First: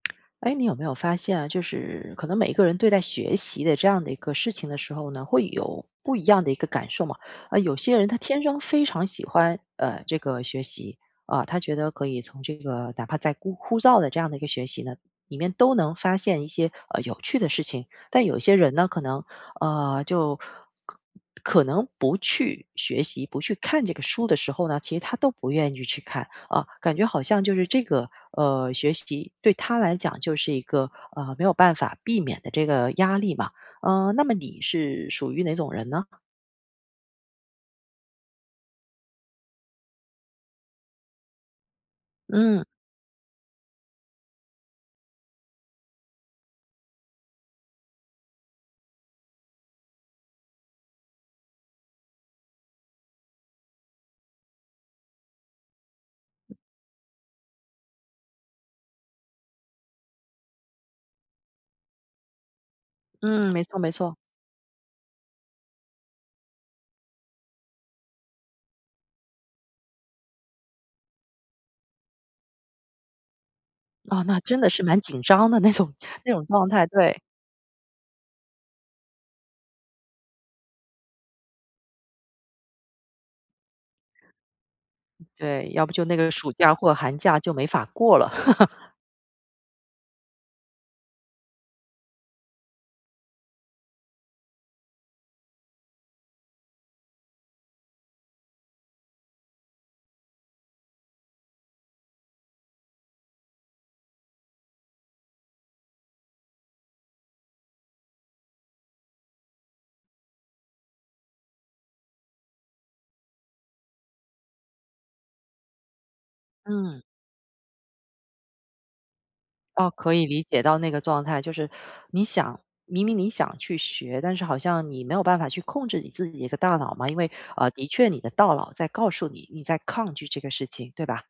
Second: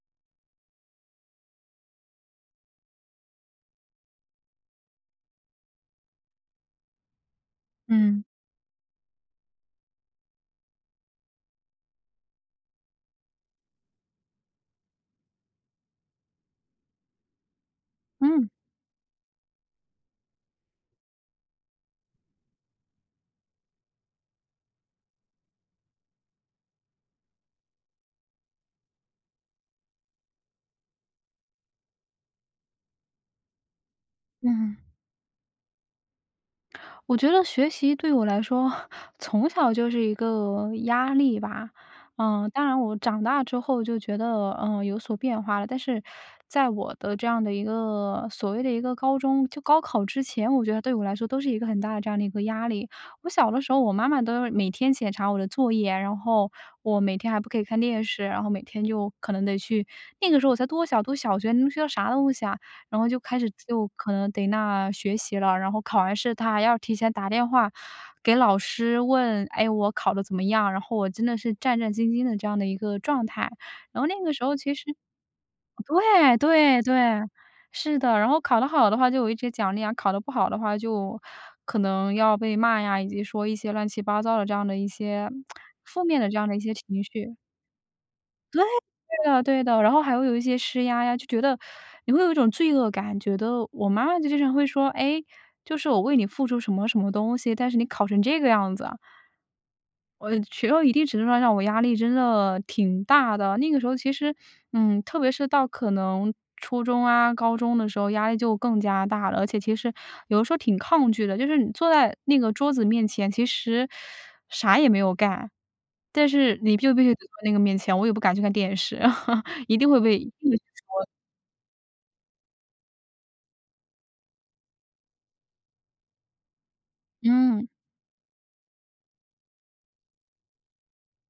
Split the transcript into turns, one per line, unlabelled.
诶，你有没有发现啊，就是可能每一个人对待学习的这样的一个事情的时候呢，会有不一样的一个感受嘛。啊，有些人他
嗯。
天生非常喜欢，呃，这个学习，啊，他觉得可以从这个哪怕再枯枯燥的这样的一个学习呢，里面都能发现一些，呃，有趣的事情，但有
嗯。
些人呢，可能啊，就可可能不去学习，不去看这个书的时候呢，其实他都不愿意去看，啊，感觉好像就是这个，呃，学习对他来讲就是一个，呃，没有办法避免的这个压力嘛，呃，那么你
嗯。
是属于哪种人呢？
我觉得学习对我来说 从小就是一个压力吧。呃，
嗯。
当然我长大之后就觉得，呃，有所变化了，但是在我的这样的一个所谓的一个高中，就高考之前，我觉得对我来说都是一个很大的这样的一个压力。我小的时候，我妈妈都是每天检查我的作业。然后我每天还不可以看电视，然后每天就可能得去那个时候我才多小，读小学，能学到啥东西啊，然后就开始
嗯，没错
就
没
可
错。
能逮那学习了，然后考完试，她还要提前打电话给老师问，诶，我考的怎么样，然后我真的是战战兢兢的这样的一个状态，然后那
啊，
个
那
时候
真的
其实
是蛮紧张的那种那
对，
种状
对，
态，对。
对。是的，然后考得好的话就有一些奖励啊，考得不好的话就可能要被骂呀，以及说一些乱七八糟的这样的一些
对，要不
负
就那
面的
个
这样
暑
的一些
假或
情
寒
绪。
假就没法过了。
对 的对的，然后还会有一些施压呀，就觉得 你会有一种罪恶感，觉得我妈妈就经常会说，诶，就是我为你付出什么什么东西，但是你考成这个样子。我觉得一定程度上让我压力真的挺大的，那个时候其实，嗯，特别是到可能初中啊，高中的时候压力就更加大了，而且其实有时候挺抗拒的，就是你坐在那个桌子面前，其实啥也没有干，但是你就
嗯。
必须得坐那个面前，我也不敢去看电视。一定
哦，
会
可
被
以理
父母
解到那个
说。
状态，就是你想明明你想去学，但是好像你没有办法去控制你自己一个大脑嘛，因为，
嗯。
呃，的确你的大脑在告诉你，你在抗拒这个事情，对吧？